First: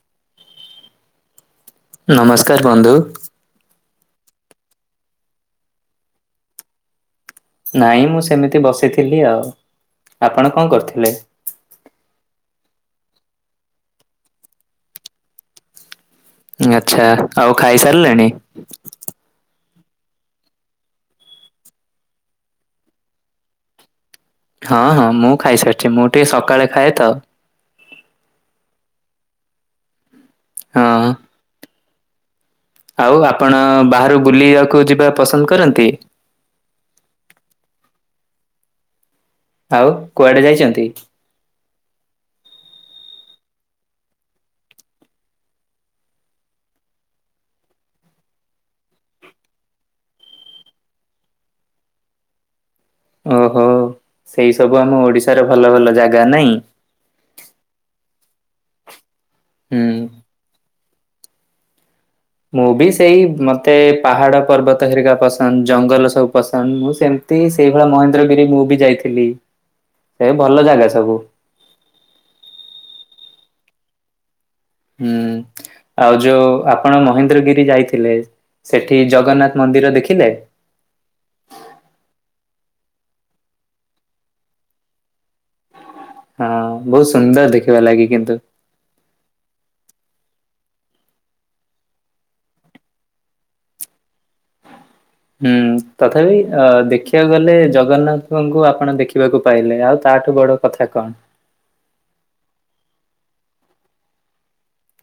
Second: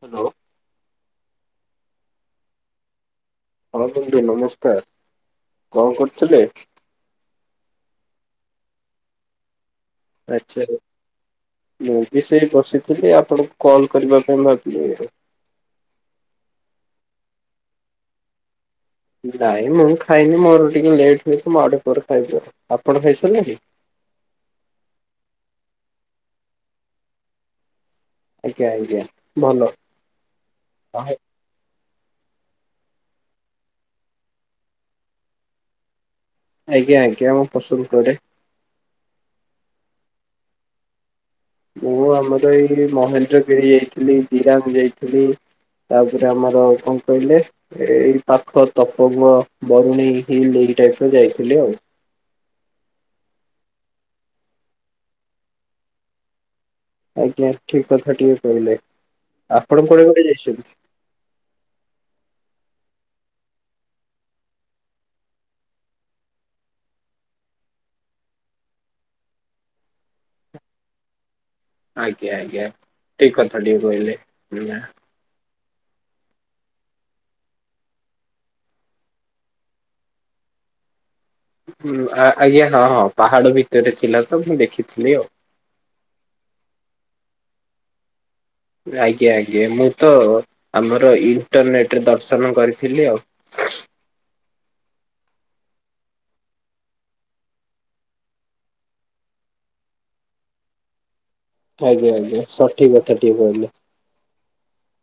Hello. ନମସ୍କାର ବନ୍ଧୁ। ହଁ ବନ୍ଧୁ ନମସ୍କାର କଁ କରୁଥୁଲେ? ନାଇଁ ମୁଁ ସେମିତି ବସିଥିଲି ଆଉ। ଆପଣ କଣ ଆଚ୍ଛା କରୁଥିଲେ? ମୁଁ ବି ସେଇ ବସିଥିଲି ଆପଣଙ୍କୁ କଲ୍ କରିବା ପାଇଁ ଭାବିଲି ଆଉ। ଆଚ୍ଛା ଆଉ ଖାଇସାରିଲେଣି? ନାଇଁ ମୁଁ ଖାଇନି ମୋର ଟିକେ ଲେଟ୍ ହୁଏ ତ ମୁଁ ଆଉ ଟିକେ ପରେ ଖାଇବି ଆଉ। ଆପଣ ଖାଇସାରିଲେଣି? ହଁ ହଁ ମୁଁ ଖାଇସାରିଚି ମୁଁ ଟିକେ ସକାଳେ ଖାଏ ତ। ଆଜ୍ଞା ଆଜ୍ଞା ଭଲ। ହଁ। ଆଉ ଆପଣ ବାହାରୁ ବୁଲିବାକୁ ଯିବା ପସନ୍ଦ କରନ୍ତି? ଆଜ୍ଞା ଆଜ୍ଞା ମୁଁ ପସନ୍ଦ କରେ। ଆଉ କୁଆଡ଼େ ଯାଇଚନ୍ତି? ମୁଁ ଆମର ଏଇ ମହେନ୍ଦ୍ରଗିରି ଯାଇଥିଲି ଜିରାଙ୍ଗ୍ ଯାଇଥିଲି। ତାପରେ ଆମର କଁ କହିଲେ ଏଇ ପାଖ ତପଙ୍ଗ ବରୁଣେଇ ହିଲ୍ ଏଇ ଟାଇପ୍ ର ଯାଇଥିଲି ଆଉ। ଓହୋ ସେଇ ସବୁ ଆମ ଓଡ଼ିଶାର ଭଲ ଭଲ ଜାଗା, ନାଇଁ? ଆଜ୍ଞା ଠିକ୍ କଥା ଟିଏ କହିଲେ। ଆପଣ ହୁଁ। କୁଆଡ଼େ କୁଆଡ଼େ ଯାଇଛନ୍ତି? ମୁଁ ବି ସେଇ ମତେ ପାହାଡ଼ ପର୍ବତ ହେରିକା ପସନ୍ଦ ଜଙ୍ଗଲ ସବୁ ପସନ୍ଦ ମୁଁ ସେମ୍ ତିସେଇଭଳିଆ ମହେନ୍ଦ୍ରଗିରି ମୁଁ ବି ଯାଇଥିଲି। ସେ ଭଲ ଜାଗା ସବୁ। ଆଜ୍ଞା ଆଜ୍ଞା ଠିକ୍ କଥା ଟିଏ କହିଲେ। ହୁଁ। ଆଉ ଯୋଉ ଆପଣ ମହେନ୍ଦ୍ରଗିରି ଯାଇଥିଲେ ସେଠି ଜଗନ୍ନାଥ ମନ୍ଦିର ଦେଖିଲେ। ଆଜ୍ଞା ହଁ ହଁ ପାହାଡ ଭିତରେ ଥିଲା ତ ମୁଁ ଦେଖିଥିଲି ଆଉ। ହଁ ବହୁତ ସୁନ୍ଦର ଦେଖିବା ଲାଗି କିନ୍ତୁ। ଆଜ୍ଞା ଆଜ୍ଞା ମୁଁ ତ ଆମର ଇଣ୍ଟରନେଟରେ ଦର୍ଶନ କରିଥିଲି ଆଉ। ହୁଁ ତଥାପି ଅ ଦେଖିବାକୁ ଗଲେ ଜଗନ୍ନାଥଙ୍କୁ ଆପଣ ଦେଖିବାକୁ ପାଇଲେ ଆଉ ତାଠୁ ବଡ କଥା କଣ? ଆଜ୍ଞା ଆଜ୍ଞା ସଠିକି କଥା ଟିଏ କହିଲେ।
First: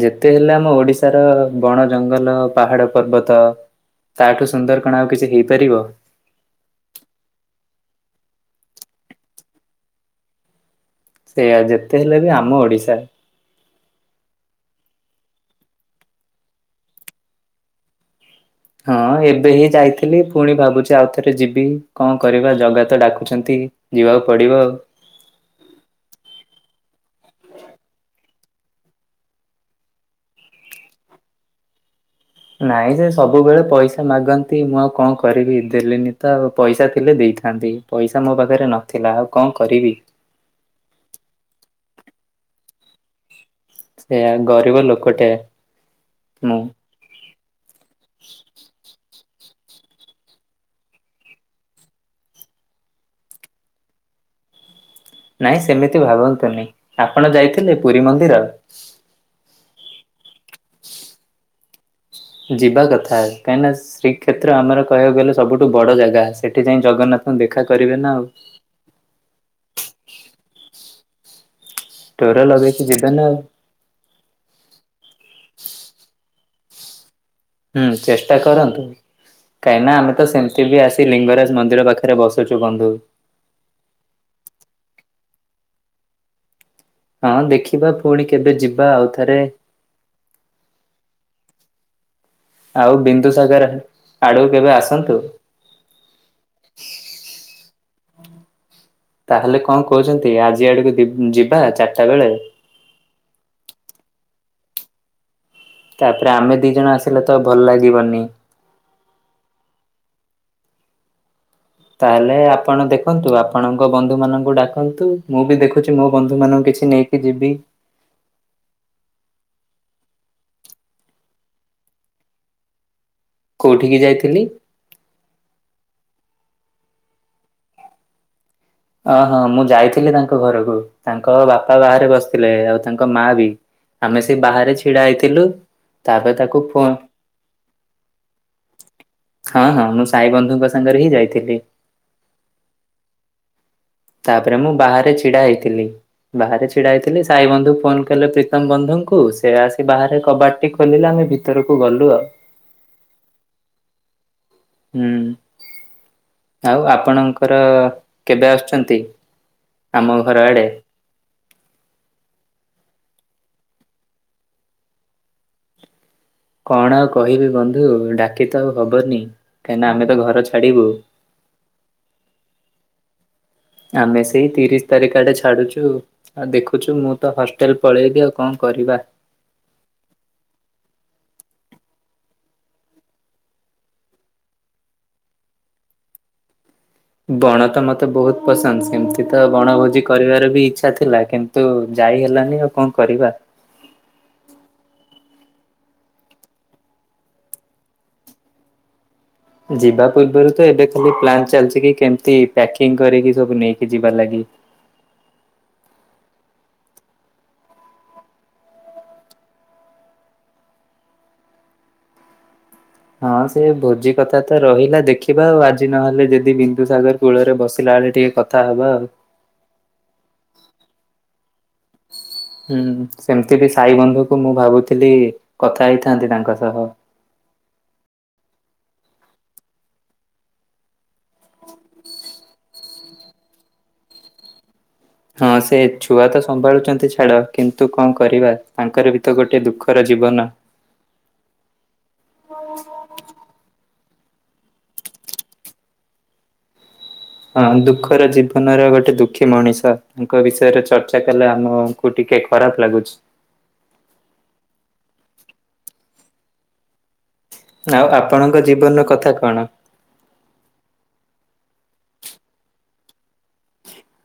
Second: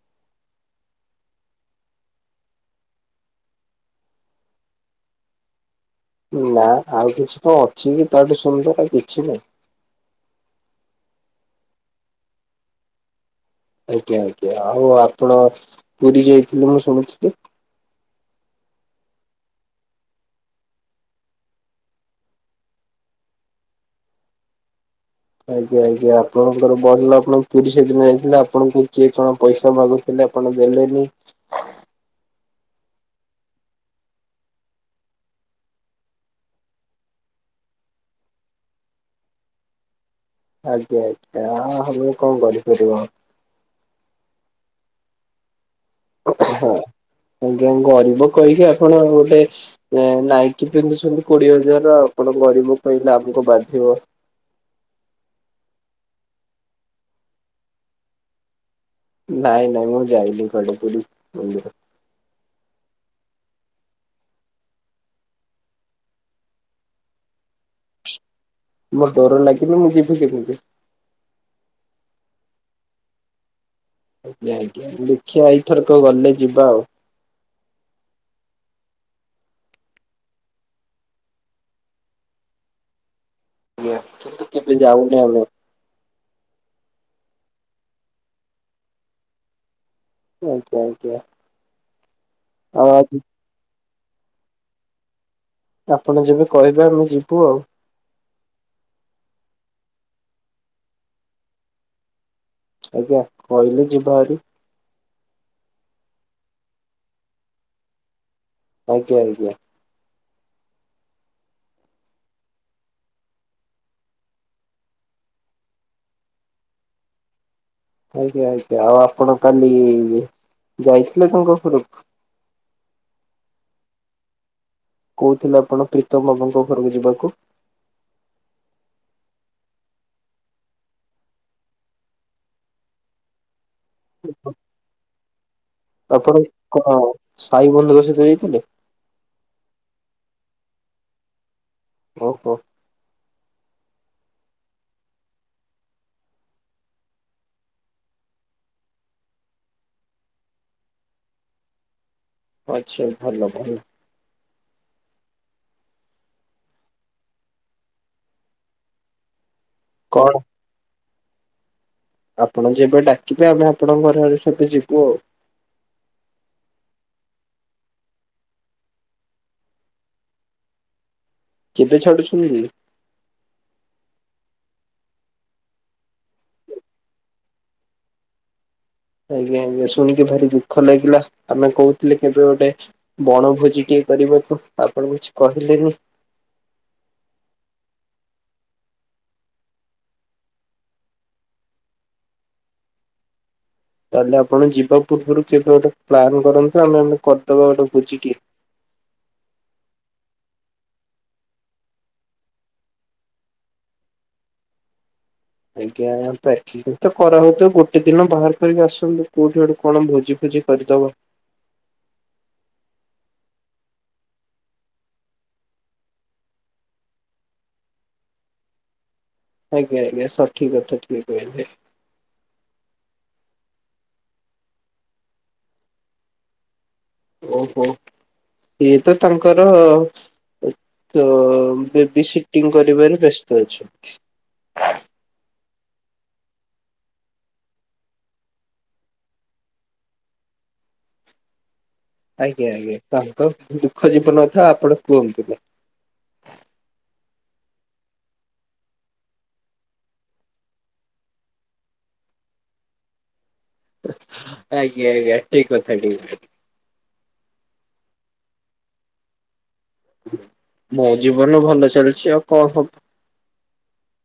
ଯେତେ ହେଲେ ଆମ ଓଡିଶାର ବଣ ଜଙ୍ଗଲ ପାହାଡ ପର୍ବତ। ତାଠୁ ସୁନ୍ଦର କଣ ଆଉ କିଛି ହେଇପାରିବ। ନା ଆଉ କିଛି କଣ ଅଛି କି ତାଠୁ ସୁନ୍ଦର ଆଉ କିଛି ନାହିଁ। ସେଇଆ ଯେତେ ହେଲେ ବି ଆମ ଓଡିଶା। ଆଜ୍ଞା ଆଜ୍ଞା ଆଉ ଆପଣ ପୁରୀ ଯାଇଥିଲେ ମୁଁ ଶୁଣିୁଥିଲି। ହଁ ଏବେ ହିଁ ଯାଇଥିଲି। ପୁଣି ଭାବୁଛି ଆଉଥରେ ଯିବି କଣ କରିବା ଜଗା ତ ଡାକୁଛନ୍ତି। ଯିବାକୁ ପଡିବ। ଆଜ୍ଞା ଆଜ୍ଞା ଆପଣଙ୍କର ଭଲ ଆପଣ ପୁରୀ ସେଦିନ ଯାଇଥିଲେ ଆପଣଙ୍କୁ କିଏ କଣ ପଇସା ମାଗୁ ହେଲେ ଆପଣ ଦେଲେନି। ନାଇଁ ସେ ସବୁବେଳେ ପଇସା ମାଗନ୍ତି। ମୁଁ ଆଉ କଣ କରିବି ଦେଲିନି ତ ଆଉ ପଇସା ଥିଲେ ଦେଇଥା ଥାନ୍ତି ପଇସା ମୋ ପାଖରେ ନଥିଲା ଆଉ କଣ କରିବି। ଆଜ୍ଞା ଆଜ୍ଞା ହଁ କଣ କରିପାରିବ। ସେୟା ଗରିବ ଲୋକଟେ। ମୁଁ। ହଁ ଆଜ୍ଞା ଗରିବ କହିକି ଆପଣ ଗୋଟେ ନାଇଟି ପିନ୍ଧୁଛନ୍ତି କୋଡିଏ ହଜାର ଆପଣ ଗରିବ କହିଲେ ଆମକୁ ବାଧିବ। ନାଇଁ ସେମିତି ଭାବନ୍ତୁନି ଆପଣ ଯାଇଥିଲେ ପୁରୀ ମନ୍ଦିର? ନାଇଁ ନାଇଁ ମୁଁ ଯାଇନି କୁଆଡ଼େ ପୁରୀ ମନ୍ଦିର। ଯିବା କଥା କାହିଁକିନା ଶ୍ରୀକ୍ଷେତ୍ର ଆମର କହିବାକୁ ଗଲେ ସବୁଠୁ ବଡ଼ ଜାଗା ସେଠି ଯାଇ ଜଗନ୍ନାଥଙ୍କୁ ଦେଖା କରିବେ ନା ଆଉ ମୋର ଡର ଲାଗିଲେ ମୁଁ ଯିବି କେମିତି? ଡୋର ଲଗେଇକି ଯିବେ ନା ଆଉ ଆଜ୍ଞା ଆଜ୍ଞା ଦେଖିବା ଏଇଥରକ ଗଲେ ଯିବା ଆଉ ହୁଁ ଚେଷ୍ଟା କରନ୍ତୁ। କାହିଁକି ନା ଆମେ ତ ସେମତି ବି ଆସି ଲିଙ୍ଗରାଜ ମନ୍ଦିର ପାଖରେ ବସୁଚୁ ବନ୍ଧୁ। ଆଜ୍ଞା କିନ୍ତୁ କେବେ ଯାଉନି ଆମେ। ହଁ ଦେଖିବା ପୁଣି କେବେ ଯିବା ଆଉଥରେ। ଆଜ୍ଞା ଆଜ୍ଞା। ଆଉ ବିନ୍ଦୁସାଗର ଆଡକୁ କେବେ ଆସନ୍ତୁ। ଆପଣ ଯେବେ କହିବେ ଆମେ ଯିବୁ ଆଉ ତାହେଲେ କଣ କହୁଛନ୍ତି ଆଜି ଆଡକୁ ଯିବା ଚାରିଟା ବେଳେ? ଆଜ୍ଞା କହିଲେ ଯିବା ହାରି। ତାପରେ ଆମେ ଦି ଜଣ ଆସିଲେ ତ ଭଲ ଲାଗିବନି? ଆଜ୍ଞା ଆଜ୍ଞା ତାହେଲେ ଆପଣ ଦେଖନ୍ତୁ ଆପଣଙ୍କ ବନ୍ଧୁ ମାନଙ୍କୁ ଡାକନ୍ତୁ ମୁଁ ବି ଦେଖୁଛି ମୋ ବନ୍ଧୁ ମାନଙ୍କୁ କିଛି ନେଇକି କି ଯିବି। ଆଜ୍ଞା ଆଜ୍ଞା ଆଉ ଆପଣ କାଲି ଯାଇଥିଲେ ଗଙ୍ଗପୁର କୁ? କୋଉଠିକି ଯାଇଥିଲି? କହୁଥିଲେ ଆପଣ ପ୍ରୀତମ ବାବୁଙ୍କ ଘରକୁ ଯିବାକୁ? ଅହ ମୁଁ ଯାଇଥିଲି ତାଙ୍କ ଘରକୁ ତାଙ୍କ ବାପା ବାହାରେ ବସିଥିଲେ ଆଉ ତାଙ୍କ ମା ବି। ଆମେ ସେ ବାହାରେ ଛିଡା ହେଇଥିଲୁ। ତାପରେ ତାକୁ ଆପଣଙ୍କ ଫୋନ ଅଁ ସାଇ ବନ୍ଧୁ ଙ୍କ ସହିତ ଯାଇଥିଲେ। ହଁ ହଁ ମୁଁ ସାଇ ବନ୍ଧୁଙ୍କ ସାଙ୍ଗରେ ହିଁ ଯାଇଥିଲି। ଓହୋ। ତାପରେ ମୁଁ ବାହାରେ ଛିଡା ହେଇଥିଲି। ବାହାରେ ଛିଡା ହେଇଥିଲି ସାଇ ବନ୍ଧୁ ଫୋନ କଲେ ପ୍ରୀତମ ବନ୍ଧୁଙ୍କୁ ସେ ଆସି ବାହାରେ କବାଟ ଟି ଖୋଲିଲେ ଆମେ ଭି ଭିତର କୁ ଗଲୁ ଆଉ। ଆଛା ଭଲ ଭଲ। ହୁଁ ଆଉ ଆପଣଙ୍କର କେବେ ଆସୁଛନ୍ତି। ଆମ କଣ ଘର ଆଡେ। ଆପଣ ଯେବେ ଡାକିବେ ଆମେ ଆପଣଙ୍କ ଘର ଘରେ ସେବେ ଯିବୁ ଆଉ। କଣ ଆଉ କହିବି ବନ୍ଧୁ ଡାକି ତ ଆଉ ହବନି କାହିଁକିନା ଆମେ ତ ଘର ଛାଡିବୁ। କେବେ ଛାଡୁଛନ୍ତି। ଆମେ ସେଇ ତିରିଶ ତାରିଖ ଆଡେ ଛାଡୁଚୁ। ଆଉ ଦେଖୁଛୁ ମୁଁ ତ ହଷ୍ଟେଲ ପଳେଇବି ଆଉ କଣ କରିବା। ଆଜ୍ଞା ଆଜ୍ଞା ଶୁଣିକି ଭାରି ଦୁଃଖ ଲାଗିଲା ଆମେ କହୁଥିଲେ କେବେ ଗୋଟେ। ବଣଭୋଜି ଟିଏ କରିବାକୁ ଆପଣ କିଛି କହିଲେନି। ବଣ ତ ମୋତେ ବହୁତ ପସନ୍ଦ ସେମିତି ତ ବଣଭୋଜି କରିବାର ବି ଇଚ୍ଛା ଥିଲା କିନ୍ ନ୍ତୁ ଯାଇ ହେଲାନି ଆଉ କଣ କରିବା। ତାହେଲେ ଆପଣ ଯିବା ପୂର୍ବରୁ କେବେ ଗୋଟେ ପ୍ଲାନ୍ କରନ୍ତୁ ଆମେ ନହେଲେ କରିଦବା ଗୋଟେ ଭୁଜିଟିଏ। ଯିବା ପୂର୍ବରୁ ତ ଏବେ ଖାଲି ପ୍ଲାନ୍ ଚାଲିଛି କି କେମିତି ପ୍ୟାକିଂ କରିକି ସବୁ ନେଇକି ଯିବା ଲାଗି। ଆଜ୍ଞା ହଁ ପ୍ୟାକି କିଂ ତ କରା ହଉଥିବ ଗୋଟେ ଦିନ ବାହାର କରିକି ଆସନ୍ତୁ କୋଉଠି ଗୋଟେ କଣ ଭୋଜି ଫୋଜି କରିଦବା। ହଁ ସେ ଭୋଜି କଥା ତ ରହିଲା ଦେଖିବା ଆଉ ଆଜି ନହେଲେ ଯଦି ବିନ୍ଦୁସାଗର। କୂଳରେ ବସିଲା ବେଳେ ଟିକେ କଥା ହବା ଆଉ। ଆଜ୍ଞା, ଆଜ୍ଞା, ସଠିକ୍ କଥାଟିଏ କହିଲେ। ହୁଁ ସେମିତି ବି ସାଇ ବନ୍ଧୁକୁ ମୁଁ ଭାବୁଥିଲି କଥା ହେଇଥାନ୍ତି ତାଙ୍କ ସହ। ଓହୋ, ସିଏ ତ ତାଙ୍କର। ତ ବେବି ସିଟିଂ କରିବାରେ ବ୍ୟସ୍ତ ଅଛନ୍ତି। ହଁ ସେ ଛୁଆ ତ ସମ୍ଭାଳୁଛନ୍ତି ଛାଡ଼ କିନ୍ତୁ କଣ କରିବା ତାଙ୍କର ବି ତ ଗୋଟେ ଦୁଃଖର ଜୀବନ। ଆଜ୍ଞା, ଆଜ୍ଞା, ତାଙ୍କ ଦୁଃଖ ଜୀବନ କଥା ଆଉ ଆପଣ କୁହନ୍ତୁ ନି। ହଁ ଦୁଃଖର ଜୀବନର ଗୋଟେ ଦୁଃଖୀ ମଣିଷ ତାଙ୍କ ବିଷୟରେ ଚର୍ଚ୍ଚା କଲେ ଆମକୁ। କୁ ଟିକେ ଖରାପ ଲାଗୁଛି। ଆଜ୍ଞା, ଆଜ୍ଞା ଠିକ୍ କଥା ବି। ଆଉ ଆପଣଙ୍କ ଜୀବନର କଥା କଣ। ମୋ ଜୀବନ ଭଲ ଚାଲିଛି ଆଉ କଣ ହବ।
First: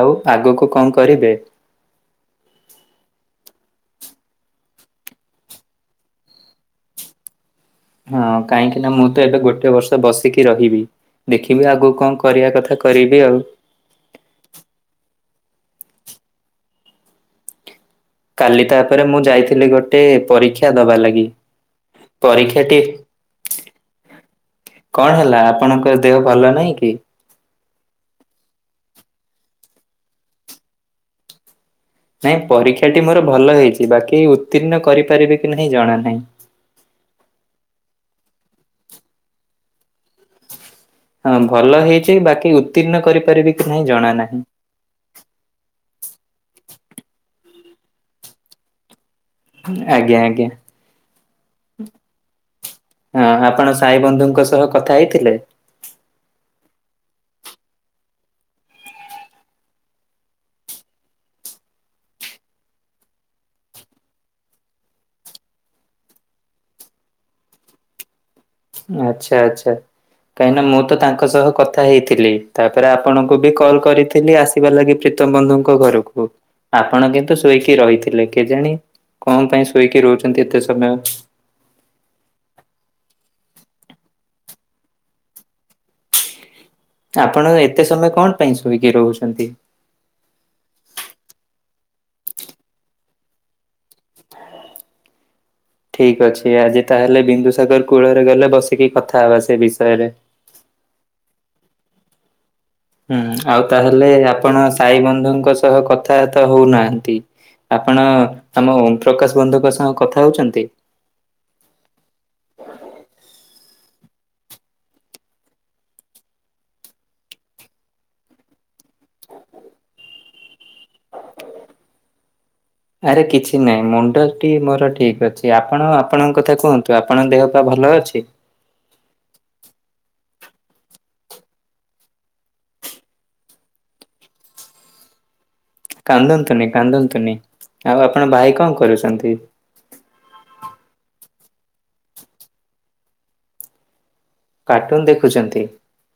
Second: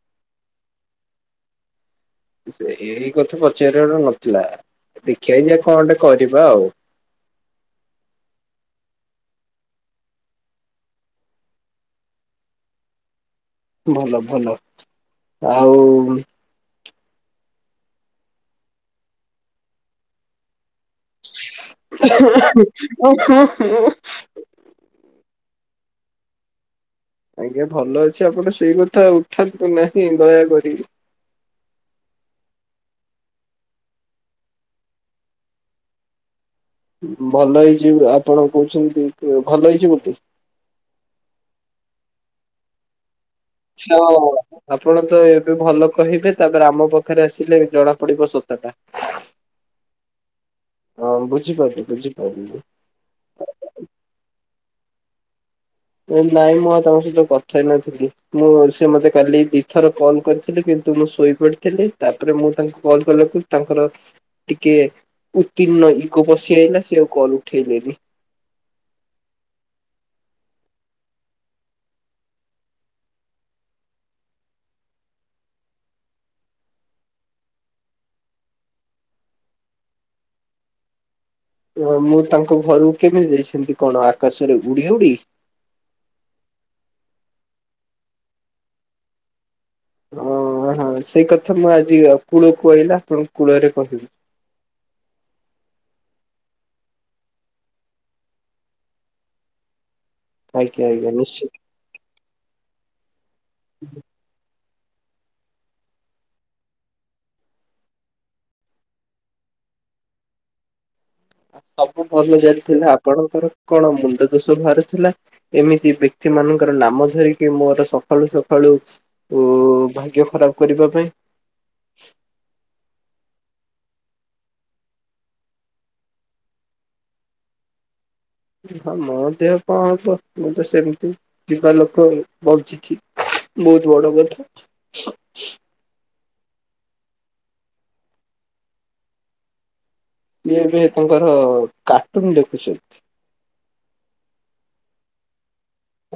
ଆଉ ଆଗକୁ କଁ କରିବେ। ସେ ଏଇ କଥା ପଚାରିବାର ନଥିଲା ଦେଖିବା କି କଣ ଗୋଟେ କରିବା ଆଉ। ହଁ କାହିଁକି ନା ମୁଁ ତ ଏବେ ଗୋଟେ ବର୍ଷ ବସିକି ରହିବି। ଦେଖିବି ଆଗକୁ କଁ କରିବା କଥା କରିବି ଆଉ। ଭଲ ଭଲ ଆଉ। କାଲି ତାପରେ ମୁଁ ଯାଇଥିଲି ଗୋଟେ ପରୀକ୍ଷା ଦବା ଲାଗି। ପରୀକ୍ଷାଟି [unintelligible] କଣ ହେଲା ଆପଣଙ୍କ ଦେହ ଭଲ ନାହିଁ କି। ଆଜ୍ଞା, ଭଲ ଅଛି ଆପଣ ଟିକେ ସେଇ କଥା ଉଠାନ୍ତୁ ନାହିଁ ଦୟାକରି। ନାଇଁ ପରୀକ୍ଷା ଟି ମୋର ଭଲ ହେଇଛି ବାକି ଉତ୍ତୀର୍ଣ୍ଣ କରିପାରିବି କି ନାହିଁ ଜଣା ନାହିଁ। ଭଲ ହେଇଛି ଆପଣ କହୁଛନ୍ତି ଭଲ ହେଇଛି ବୋଲି। ହଁ ଭଲ ହେଇଛି ବାକି ଉତ୍ତୀର୍ଣ୍ଣ କରିପାରିବି। କି ନାହିଁ ଜଣା ନାହିଁ। [unintelligible] ଆପଣ ତ ଏବେ ଭଲ କହିବେ ତାପରେ ଆମ ପାଖରେ ଆସିଲେ ଜଣା ପଡ଼ିବ ସତା ଟା। ଆଜ୍ଞା, ଆଜ୍ଞା। ହଁ ବୁଝିପାରିଲି ବୁଝିପାରିଲି। ହଁ ଆପଣ ସାଇ ବନ୍ଧୁଙ୍କ ସହ କଥା ହେଇଥିଲେ? ନାଇଁ ମୁଁ ଆଉ ତାଙ୍କ ସହିତ କଥା ହେ ନଥିଲି। ମୁଁ ସେ ମତେ କାଲି ଦିଥର କଲ୍ କରିଥିଲି କିନ୍ତୁ ମୁଁ ଶୋଇପଡ଼ିଥିଲି ତାପରେ ମୁଁ ତାଙ୍କୁ କଲ୍ କଲାକୁ ତାଙ୍କର ଟିକେ ଉତ୍ତୀର୍ଣ୍ଣ ଇଗୋପଶି ଆଇଲା ସେ ଆଉ କଲ ଉଠେଇଲେନି। ଆଚ୍ଛା, ଆଚ୍ଛା। କାହିଁକିନା ମୁଁ ତ ତାଙ୍କ ସହ କଥା ହେଇଥିଲି, ତାପରେ ଆପଣଙ୍କୁ ବି କଲ୍ କରିଥିଲି ଆ ଥିବା ଲାଗି ପ୍ରୀତମ ବନ୍ଧୁଙ୍କ ଘରକୁ ଆପଣ କିନ୍ତୁ ଶୋଇକି ରହିଥିଲେ, କେଜାଣି କଣ ପାଇଁ ଶୋଇକି ରହୁଛନ୍ତି ଏତେ ସମୟ? ଅ ମୁଁ ତାଙ୍କ ଘରକୁ କେମିତି ଯାଇଥାନ୍ତି କଣ ଆକାଶରେ ଉଡ଼ି କି? ଆପଣ ଏତେ ସମୟ କଣ ପାଇଁ ଶୋଇକି ରହୁଛନ୍ତି? ଓ ହଁ ସେଇ କଥା ମୁଁ ଆଜି କୂଳ କୁ ଆସିଲେ ଆପଣଙ୍କୁ କୂଳରେ [unintelligible] ଠିକ୍ ଅଛି ଆଜି ତାହେଲେ ବିନ୍ଦୁସାଗର କୂଳରେ ଗଲେ ବସିକି କଥା ହେବା ସେ ବିଷୟରେ। ଆଜ୍ଞା, ଆଜ୍ଞା, ନିଶ୍ଚିତ। ହୁଁ, ଆଉ ତାହେଲେ ଆପଣ ସାଇ ବନ୍ଧୁଙ୍କ ସହ କଥାବାର୍ତ୍ତା ହୋଉନାହାନ୍ତି? ଆପଣ ଆମ ଓମପ୍ରକାଶ ବନ୍ଧୁଙ୍କ ସହ କଥା ହୋଉଛନ୍ତି? ସବୁ ଭଲ ଚାଲିଥିଲା ଆପଣଙ୍କର କଣ ମୁଣ୍ଡ ଦୋଷ ବାହାରି ଥିଲା? ଏମିତି ବ୍ୟକ୍ତି ମାନଙ୍କର ନାମ ଧରିକି ମୋର ସକାଳୁ ସକାଳୁ ଓ ଭାଗ୍ୟ ଖରାପ କରିବା ପାଇଁ। ଆରେ କିଛି ନାହିଁ ମୁଣ୍ଡଟି ମୋର ଠିକ ଅଛି ଆପଣ ଆପଣଙ୍କ କଥା କୁହନ୍ତୁ ଆପଣଙ୍କ ଦେହ ପା ଭଲ ଅଛି? ହଁ ମୋ ଦେହ କଣ କୁ ମୁଁ ତ ସେମିତି ଯିବା ଲୋକ ବଞ୍ଚି ବହୁତ ବଡ଼ କଥା। କାନ୍ଦନ୍ତୁନି କାନ୍ଦନ୍ତୁନି ଆଉ ଆପଣ ଭାଇ କଣ କରୁଛନ୍ତି? ଏବେ ତାଙ୍କର କାର୍ଟୁନ ଦେଖୁଛ କାର୍ଟୁନ ଦେଖୁଛନ୍ତି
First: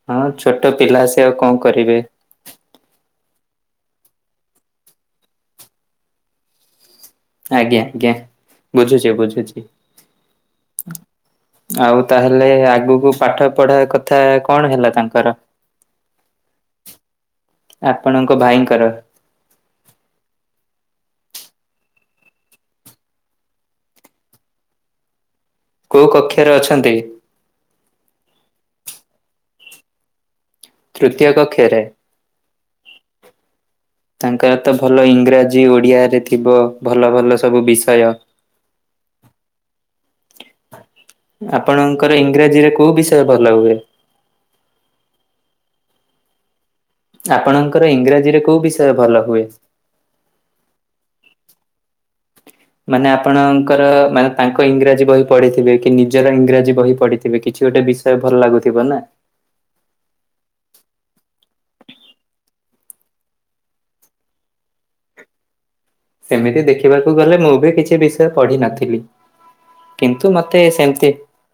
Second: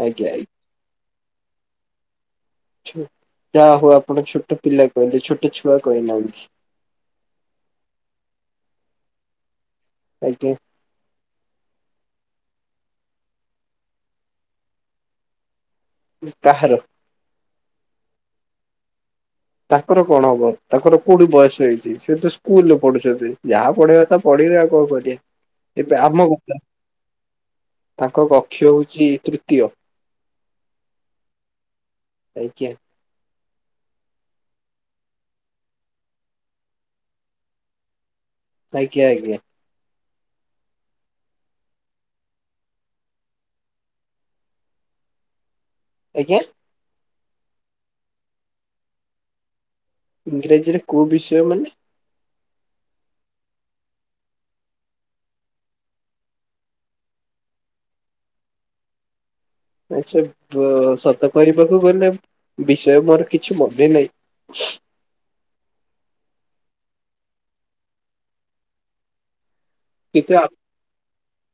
ଆଜ୍ଞା ହଁ ଛୋଟ ପିଲାସେ ଆଉ କଣ କରିବେ। ଯାହା ହଉ ଆପଣ ଛୋଟ ପିଲା କହିଲେ ଛୋଟ ଛୁଆ କହିନାହାନ୍ତି। ଆଜ୍ଞା ଆଜ୍ଞା ବୁଝୁଚି ବୁଝୁଚି। ଆଜ୍ଞା। ଆଉ ତାହେଲେ ଆଗକୁ ପାଠପଢା କଥା କଣ ହେଲା ତାଙ୍କର? କାହାର? ଆପଣଙ୍କ ଭାଇଙ୍କର? ତାଙ୍କର କଣହବ ତାଙ୍କର କୋଉଠି ବୟସ ହେଇଛି ସେତ ସ୍କୁଲ ରେ ପଢୁଛନ୍ତି, ଯାହା ପଢେଇବା କଥା ପଢିଲେ ଆଉ କଣ କରିବେ ଏବେ କୋଉ ଆମ କକ୍ଷରେ ଗୁପତା ଅଛନ୍ତି? ତାଙ୍କ କକ୍ଷ ହଉଛି ତୃତୀୟ। ତୃତୀୟ କକ୍ଷରେ। ଆଜ୍ଞା। ତାଙ୍କରତ ଭଲ ଇଂରାଜୀ ଓଡିଆରେ ଥିବ ଭଲ ଭଲ ସବୁ ବିଷୟ। ଆଜ୍ଞା ଆଜ୍ଞା। ଆପଣଙ୍କର ଇଂରାଜୀରେ କୋଉ ବିଷୟ ଭଲ ହୁଏ? ଆଜ୍ଞା। ଆପଣଙ୍କର ଇଂରାଜୀରେ କୋଉ ବିଷୟ ଭଲ ହୁଏ? ଇଂରାଜୀରେ କୋଉ ବିଷୟ ମାନେ ମାନେ ଆପଣଙ୍କର ମାନେ ତାଙ୍କ ଇଂରାଜୀ ବହି ପଢିଥିବେକି ନିଜର ଇଂରାଜୀ ବହି ପଢିଥିବେ କିଛି ଗୋଟେ ବିଷୟ ଏବେ ଭଲ ଲାଗୁଥିବନା ଆଛା ସତ କରିବାକୁ ଗଲେ ବିଷୟ ମୋର କିଛି ମନେ ନାହିଁ। ଏମିତି ଦେଖିବାକୁ ଗଲେ ମୁଁ ବି କିଛି ବିଷୟ ପଢିନଥିଲି। କିନ୍ତୁ ମତେ ସେମତି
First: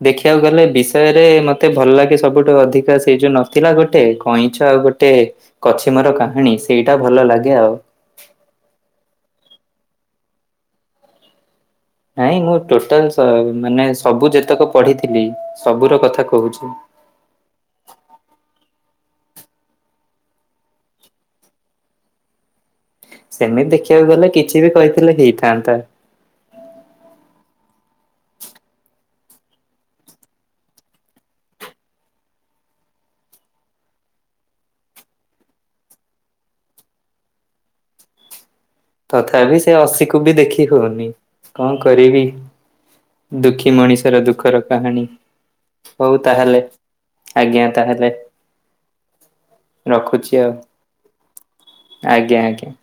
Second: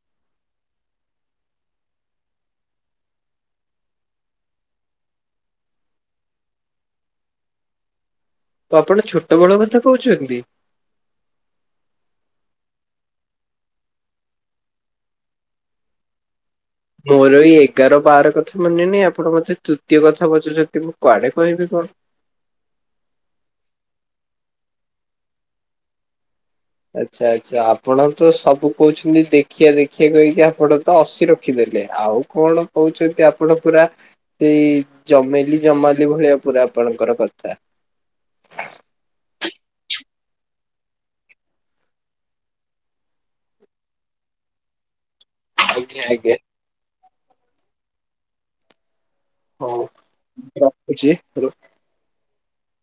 ଦେଖିବାକୁ ଗଲେ ବିଷୟରେ ମତେ ଭଲ ଲାଗେ ସବୁଠୁ ଅଧିକା ସେଇ ଯୋଉ ନଥିଲା ଗୋଟେ କଇଁଛ ଆଉ ଗୋଟେ କଛିମର କାହାଣୀ ସେଇଟା ଭଲ ଲାଗେ ଆଉ। ତ ଆପଣ ଛୋଟବେଳ କଥା କହୁଛନ୍ତି। ନାଇଁ ମୁଁ ଟୋଟାଲ୍ ସ ଉ ମାନେ ସବୁ ଯେତକ ପଢିଥିଲି ସବୁର କଥା କହୁଛି। ମୋର ଏଇ ଏଗାର ବାର କଥା ମନେନାହିଁ ଆପଣ ମତେ ତୃତୀୟ କଥା ବୁଝୁଛନ୍ତି ମୁଁ କୁଆଡେ କହିବି କଣ। ସେମିତି ଦେଖିବାକୁ ଗଲେ କିଛି ବି କହିଥିଲେ ହେଇଥାନ୍ତା। ଆଚ୍ଛା ଆଚ୍ଛା ଆପଣ ତ ସବୁ କହୁଛନ୍ତି ଦେଖିଆ ଦେଖିଆ କହିକି ଆପଣ ତ ଅଶି ରଖିଦେଲେ ଆଉ କଣ କହୁଛନ୍ତି ଆପଣ ପୁରା ଏଇ ଜମେଲି ଜମାଲି ଭଳିଆ ପୁରା ଆପଣଙ୍କର କଥା। ତଥାପି ସେ ଅଶିକୁ ବି ଦେଖି ହଉନି କଁ କରିବି। ଦୁଃଖୀ ମଣିଷର ଦୁଃଖର କାହାଣୀ। ଆଜ୍ଞା ହଉ ଆଜ୍ଞା ତାହେଲେ ଆଜ୍ଞା ତାହେଲେ ହଁ ରଖୁଛି ଆଉ ରଖୁଛି ଆଜ୍ଞା ଆଜ୍ଞା।